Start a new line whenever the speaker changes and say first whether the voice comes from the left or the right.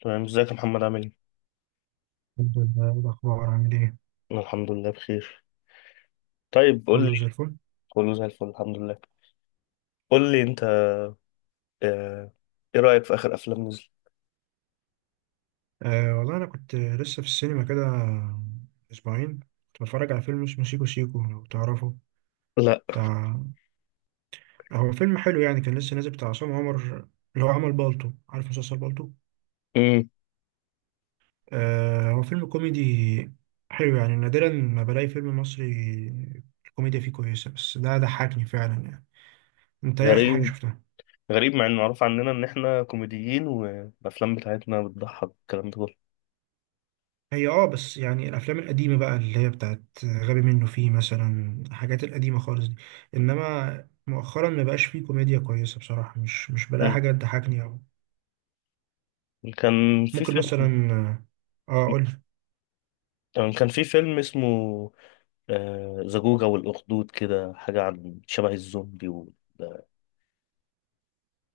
left: تمام، ازيك يا محمد عامل ايه؟
right: الحمد لله. إيه الأخبار؟ عامل إيه؟
left: انا الحمد لله بخير. طيب، قول لي.
right: كله زي الفل.
left: كله زي الفل، الحمد لله. قول لي انت. آه، ايه رأيك في اخر افلام نزل؟
right: آه والله أنا كنت لسه في السينما كده أسبوعين. كنت بتفرج على فيلم اسمه سيكو سيكو لو تعرفه.
left: لا.
right: بتاع هو فيلم حلو يعني، كان لسه نازل، بتاع عصام عمر، اللي هو عمل بالطو. عارف مسلسل بالطو؟
left: امم.
right: آه، هو فيلم كوميدي حلو يعني. نادرا ما بلاقي فيلم مصري الكوميديا فيه كويسة، بس ده ضحكني فعلا يعني. أنت إيه آخر حاجة
left: غريب.
right: شفتها؟
left: غريب مع انه معروف عننا ان احنا كوميديين والافلام بتاعتنا بتضحك، الكلام ده كله.
right: هي بس يعني الافلام القديمه بقى، اللي هي بتاعت غبي منه، فيه مثلا الحاجات القديمه خالص دي. انما مؤخرا ما بقاش فيه كوميديا كويسه بصراحه. مش بلاقي
left: مم.
right: حاجه تضحكني، او
left: كان في
right: ممكن مثلا
left: فيلم
right: اه اقول.
left: كان في فيلم اسمه زجوجة والأخدود، كده حاجة عن شبه الزومبي وال...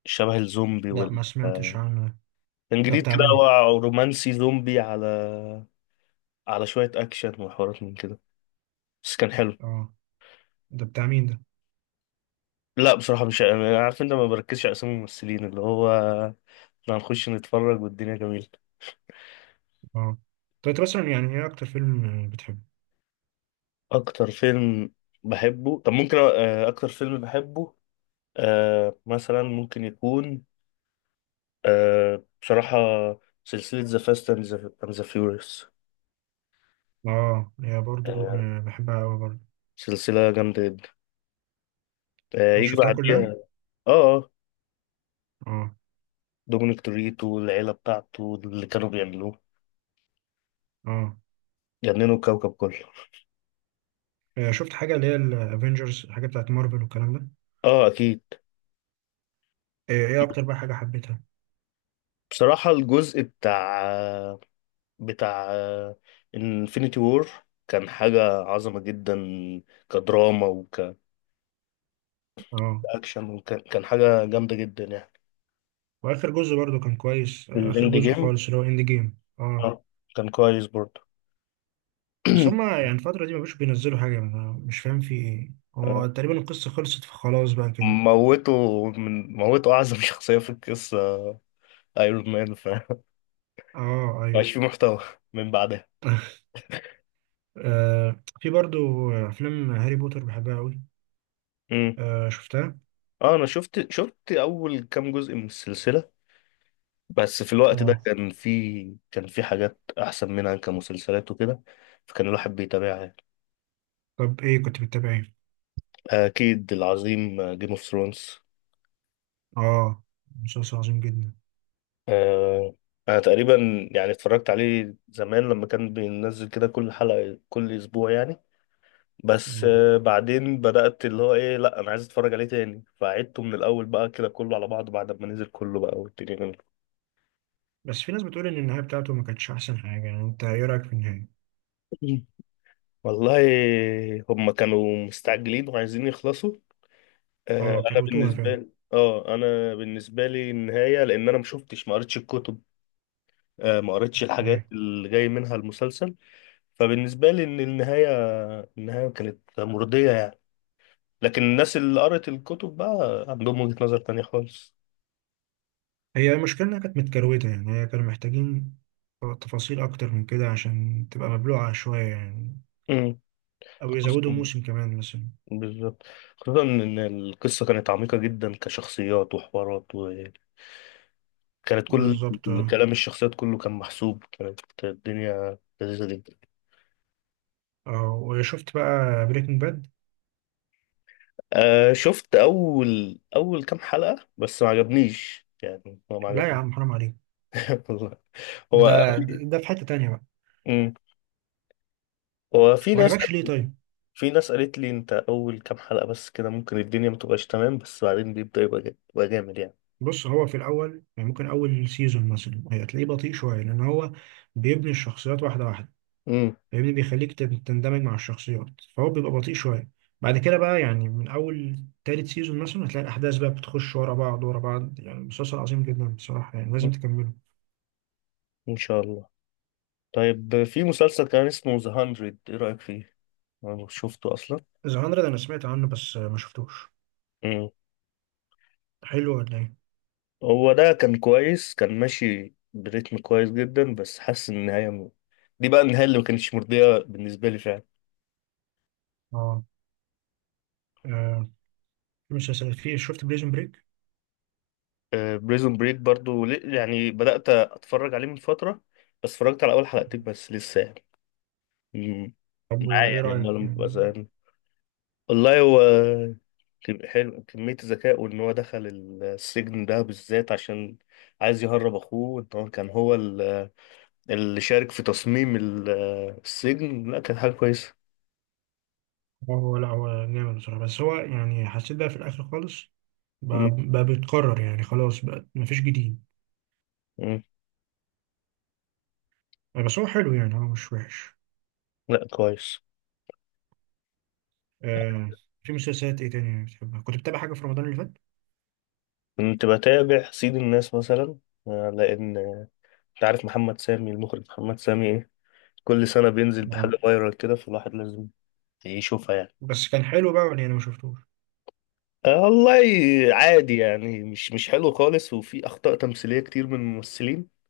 left: شبه الزومبي
right: لا
left: وال
right: ما سمعتش
left: آه،
right: عنه ده.
left: كان
right: ده
left: جديد
right: بتاع
left: كده.
right: مين؟
left: هو رومانسي زومبي، على شوية أكشن وحوارات من كده. بس كان حلو.
right: اه، ده بتاع مين ده؟
left: لا، بصراحة مش أنا عارف، انت ما بركزش على اسامي الممثلين اللي هو احنا هنخش نتفرج والدنيا جميلة.
right: اه، طب انت مثلا يعني ايه اكتر فيلم بتحبه؟
left: اكتر فيلم بحبه؟ طب، ممكن اكتر فيلم بحبه. مثلا ممكن يكون، بصراحة، سلسلة ذا فاست اند ذا فيوريوس.
right: اه، هي برضو بحبها قوي برضو.
left: سلسلة جامدة جدا.
right: انا
left: يجي
right: شفتها كلها.
left: بعديها. اه. اه.
right: اه.
left: دومينيك توريتو والعيلة بتاعته، اللي كانوا بيعملوه،
right: اه.
left: جننوا الكوكب كله.
right: شفت حاجه اللي هي الافينجرز، حاجه بتاعت مارفل والكلام ده.
left: اه، اكيد.
right: ايه اكتر بقى حاجه حبيتها؟
left: بصراحة الجزء بتاع بتاع انفينيتي وور كان حاجة عظمة جدا، كدراما
right: اه،
left: وكأكشن. وكان حاجة جامدة جدا يعني.
right: واخر جزء برضو كان كويس، اخر
left: الإند
right: جزء
left: جيم،
right: خالص اللي هو اند جيم. اه.
left: آه، كان كويس برضه.
right: بس هما يعني الفتره دي ما بقوش بينزلوا حاجه. أنا مش فاهم في ايه،
left: آه،
right: هو تقريبا القصه خلصت، فخلاص بقى كده.
left: موته. من موته أعظم شخصية في القصة، ايرون مان، فمبقاش
right: اه ايوه.
left: في محتوى من بعدها.
right: في برضو افلام هاري بوتر بحبها قوي.
left: مم.
right: شفتها.
left: اه، انا شفت اول كام جزء من السلسلة، بس في الوقت ده
right: اه،
left: كان في حاجات احسن منها كمسلسلات وكده. فكان الواحد بيتابعها.
right: طب ايه كنت بتتابع، ايه؟
left: أكيد العظيم، جيم اوف ثرونز.
right: اه، مسلسل عظيم جدا.
left: آه، أنا تقريبا يعني اتفرجت عليه زمان لما كان بينزل كده كل حلقة كل أسبوع يعني. بس
right: آه.
left: بعدين بدأت اللي هو إيه، لأ، أنا عايز أتفرج عليه تاني، فعدته من الأول بقى كده كله على بعضه بعد ما نزل كله بقى والدنيا جميلة.
right: بس في ناس بتقول ان النهايه بتاعته ما كانتش احسن حاجه يعني، انت ايه رايك في النهايه؟
left: والله، هما كانوا مستعجلين وعايزين يخلصوا.
right: اه،
left: أنا
right: كروتوها
left: بالنسبة
right: فعلا.
left: لي، أنا بالنسبة لي النهاية، لأن أنا مشوفتش، ما قريتش الكتب، ما قريتش
right: ايوه،
left: الحاجات اللي جاي منها المسلسل. فبالنسبة لي إن النهاية، النهاية كانت مرضية يعني. لكن الناس اللي قرأت الكتب بقى عندهم وجهة نظر تانية خالص.
right: هي المشكلة إنها كانت متكروتة يعني، هي كانوا محتاجين تفاصيل أكتر من كده عشان تبقى مبلوعة شوية يعني،
left: امم.
right: أو يزودوا
left: خصوصا،
right: موسم كمان مثلا.
left: بالظبط، خصوصا إن القصة كانت عميقة جدا، كشخصيات وحوارات. وكانت كل
right: بالظبط.
left: كلام الشخصيات كله كان محسوب، كانت الدنيا لذيذة جدا.
right: وشفت بقى بريكنج باد؟
left: آه، شفت أول كام حلقة بس، ما عجبنيش يعني، هو ما
right: لا يا
left: عجبنيش.
right: عم حرام عليك.
left: والله، هو.
right: ده ده في حتة تانية بقى.
left: مم. في
right: ما
left: ناس،
right: عجبكش ليه طيب؟
left: في ناس قالت لي انت اول كام حلقة بس كده ممكن الدنيا ما تبقاش تمام، بس بعدين بيبدأ يبقى يبقى جامد يعني.
right: بص، هو في الأول يعني ممكن أول سيزون مثلا هتلاقيه بطيء شوية، لأن هو بيبني الشخصيات واحدة واحدة،
left: امم.
right: فاهمني؟ بيخليك تندمج مع الشخصيات، فهو بيبقى بطيء شوية. بعد كده بقى، يعني من أول تالت سيزون مثلا هتلاقي الأحداث بقى بتخش ورا بعض ورا بعض، يعني مسلسل عظيم جدا بصراحة، يعني لازم تكمله.
left: ان شاء الله. طيب، في مسلسل كان اسمه ذا 100، ايه رأيك فيه؟ انا شفته اصلا.
right: ذا 100 أنا سمعت عنه، بس ما شفتوش.
left: امم.
right: حلو ولا إيه؟
left: هو ده كان كويس، كان ماشي بريتم كويس جدا، بس حاسس ان النهاية دي بقى النهاية اللي ما كانتش مرضية بالنسبة لي فعلا.
right: آه آه، في، شفت بريزن بريك؟
left: بريزون بريك برضو، يعني بدأت اتفرج عليه من فترة، بس اتفرجت على اول حلقتين بس لسه يعني. مم.
right: طب
left: معايا
right: وإيه
left: يعني
right: رأيك؟
left: لما ببقى
right: يعني
left: زهقان. والله، هو حلو كمية الذكاء، وإن هو دخل السجن ده بالذات عشان عايز يهرب أخوه، إن هو كان هو اللي شارك في تصميم السجن. لا، كانت حاجة كويسة.
right: هو، لا هو جامد بصراحة، بس هو يعني حسيت بقى في الآخر خالص
left: م-
right: بقى بيتكرر يعني، خلاص بقى مفيش جديد.
left: م.
right: بس هو حلو يعني، هو مش وحش.
left: لا، كويس.
right: آه في مسلسلات ايه تاني بتحبها؟ كنت بتابع حاجة في رمضان اللي فات؟
left: كنت بتابع سيد الناس مثلا. لأن أنت عارف محمد سامي المخرج، محمد سامي، إيه كل سنة بينزل
right: آه.
left: بحاجة فايرال كده، فالواحد لازم يشوفها يعني.
right: بس كان حلو بقى يعني، انا ما شفتوش.
left: والله، عادي يعني، مش حلو خالص، وفي أخطاء تمثيلية كتير من الممثلين.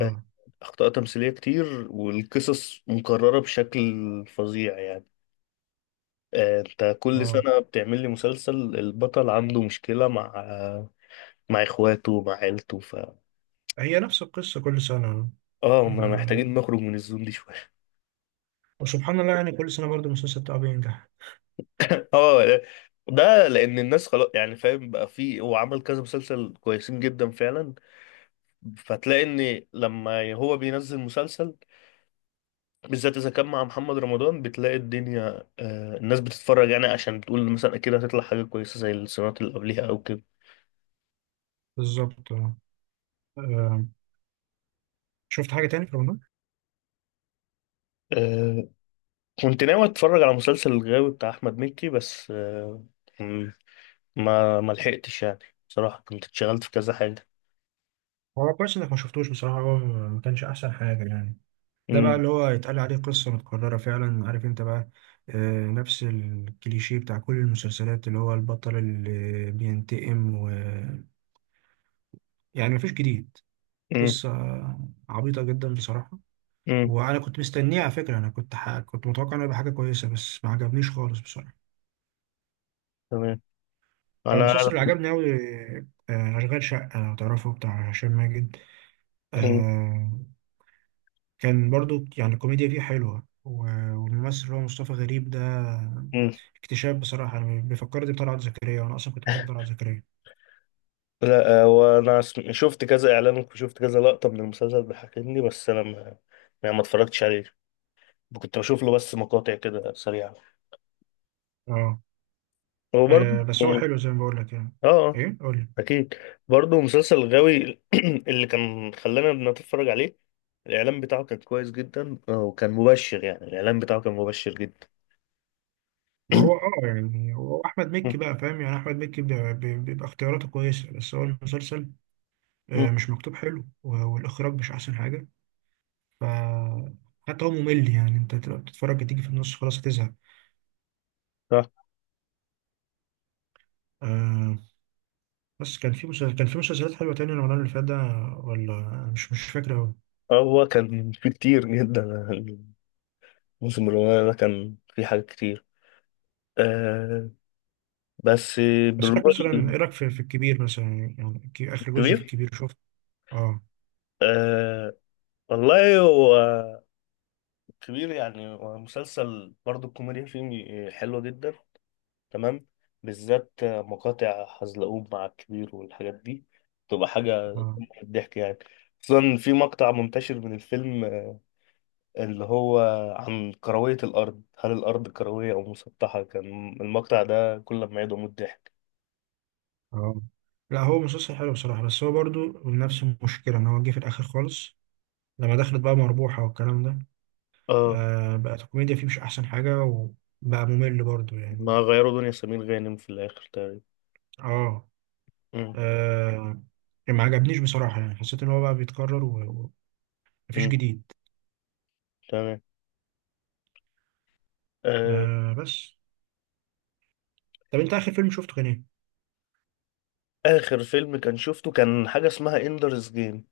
left: آه، أخطاء تمثيلية كتير، والقصص مكررة بشكل فظيع يعني. أنت كل
right: اه.
left: سنة بتعمل لي مسلسل، البطل عنده مشكلة مع، مع إخواته، مع عيلته، ف
right: هي نفس القصة كل سنة.
left: ما
right: آه.
left: محتاجين نخرج من الزون دي شوية.
right: وسبحان الله، يعني كل سنة برضو المسلسل بتاعه بينجح.
left: آه، ده لأن الناس خلاص يعني، فاهم بقى، فيه هو عمل كذا مسلسل كويسين جدا فعلا، فتلاقي إن لما هو بينزل مسلسل بالذات اذا كان مع محمد رمضان، بتلاقي الدنيا، آه، الناس بتتفرج يعني، عشان بتقول مثلا اكيد هتطلع حاجه كويسه زي السنوات اللي قبليها او كده.
right: بالظبط. آه. آه. شفت حاجة تاني في رمضان؟
left: آه، كنت ناوي اتفرج على مسلسل الغاوي بتاع احمد مكي، بس م- ما لحقتش يعني، بصراحه كنت اتشغلت في كذا حاجه.
right: هو كويس انك ما شفتوش بصراحة، هو ما كانش احسن حاجة يعني. ده بقى
left: امم.
right: اللي هو يتقال عليه قصة متكررة فعلا، عارف انت بقى، نفس الكليشيه بتاع كل المسلسلات، اللي هو البطل اللي بينتقم، و، يعني مفيش جديد.
left: امم.
right: قصة عبيطة جدا بصراحة.
left: امم.
right: وأنا كنت مستنيه على فكرة، كنت متوقع إنه يبقى حاجة كويسة، بس ما عجبنيش خالص بصراحة.
left: تمام.
right: أنا
left: انا.
right: المسلسل اللي عجبني أوي أشغال شقة لو تعرفه، بتاع هشام ماجد.
left: مم.
right: آه، كان برضو يعني الكوميديا فيه حلوة، والممثل اللي هو مصطفى غريب ده
left: مم.
right: اكتشاف بصراحة. أنا بيفكرني بطلعت زكريا، وأنا أصلا كنت بحب طلعت زكريا.
left: لا، وانا شفت كذا اعلان وشفت كذا لقطه من المسلسل بيحكيني، بس انا ما يعني ما اتفرجتش عليه، كنت بشوف له بس مقاطع كده سريعه.
right: أه
left: وبرضه
right: آه، بس هو حلو زي ما بقول لك يعني.
left: اه.
right: إيه قول لي.
left: اكيد. برضه مسلسل غاوي اللي كان خلانا نتفرج عليه، الاعلان بتاعه كان كويس جدا، وكان مبشر يعني، الاعلان بتاعه كان مبشر جدا.
right: ما هو يعني هو احمد مكي
left: مم.
right: بقى، فاهم؟ يعني احمد مكي بيبقى اختياراته كويسه، بس هو المسلسل
left: مم.
right: مش مكتوب حلو، والاخراج مش احسن حاجه. ف حتى هو ممل، يعني انت تبقى بتتفرج تيجي في النص خلاص هتزهق.
left: آه،
right: آه بس كان في مسلسلات حلوه تاني رمضان اللي فات ده، ولا أنا مش فاكر قوي.
left: هو كان في كتير جدا. الموسم الأولاني ده كان في حاجات كتير. آه. بس.
right: بس لك مثلا، ايه
left: بالرغم.
right: رايك في الكبير مثلا؟ يعني اخر جزء في
left: الكبير.
right: الكبير شفت؟ اه.
left: آه، والله هو كبير يعني، هو مسلسل برضه الكوميديا فيه حلوة جدا. تمام. بالذات مقاطع حزلقوم مع الكبير والحاجات دي، تبقى حاجة
right: اه.
left: قمة في الضحك يعني. خصوصا في مقطع منتشر من الفيلم، اللي هو عن كروية الأرض، هل الأرض كروية أو مسطحة، كان المقطع ده كل ما يدعو من الضحك.
right: اه. لا هو مسلسل حلو بصراحه، بس هو برضو نفس المشكله ان هو جه في الاخر خالص. لما دخلت بقى مربوحة والكلام ده،
left: اه.
right: بقت الكوميديا فيه مش أحسن حاجة، وبقى ممل برضو
left: ما
right: يعني.
left: غيروا دنيا سمير غانم في الآخر تقريبا.
right: آه,
left: مم.
right: آه ما عجبنيش بصراحة، يعني حسيت إن هو بقى بيتكرر، ومفيش
left: مم.
right: جديد.
left: تمام. آه.
right: بس، طب أنت آخر فيلم شفته كان إيه؟
left: آخر فيلم كان شفته، كان حاجة اسمها إندرز جيم.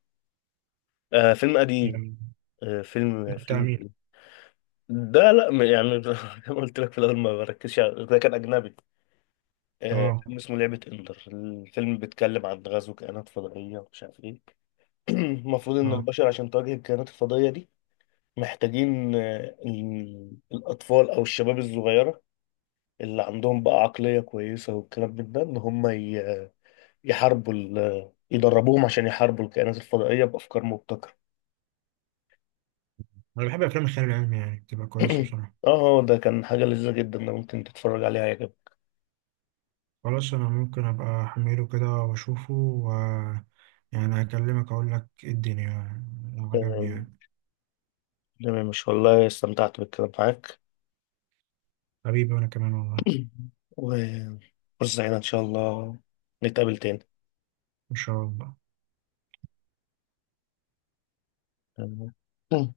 left: آه، فيلم قديم.
right: يعني
left: آه، فيلم
right: ده بتاع
left: فيلم.
right: مين؟
left: ده لا يعني زي ما قلت لك في الاول، ما بركزش على- ده كان اجنبي. آه، فيلم
right: آه
left: اسمه لعبه اندر، الفيلم بيتكلم عن غزو كائنات فضائيه ومش عارف ايه. المفروض ان
right: آه
left: البشر عشان تواجه الكائنات الفضائيه دي محتاجين آه الاطفال او الشباب الصغيره اللي عندهم بقى عقليه كويسه والكلام من ده، ان هم يحاربوا يدربوهم عشان يحاربوا الكائنات الفضائيه بافكار مبتكره.
right: أنا بحب أفلام الخيال العلمي، يعني بتبقى كويسة بصراحة.
left: اه، ده كان حاجه لذيذه جدا، ده ممكن تتفرج عليها يا
right: خلاص أنا ممكن أبقى أحمله كده وأشوفه، و يعني هكلمك أقول لك إيه الدنيا لو عجبني
left: جماعة.
right: يعني.
left: تمام، مش والله استمتعت بالكلام معاك.
right: حبيبي وأنا كمان والله.
left: وفرصة سعيدة إن شاء الله نتقابل تاني.
right: إن شاء الله.
left: تمام.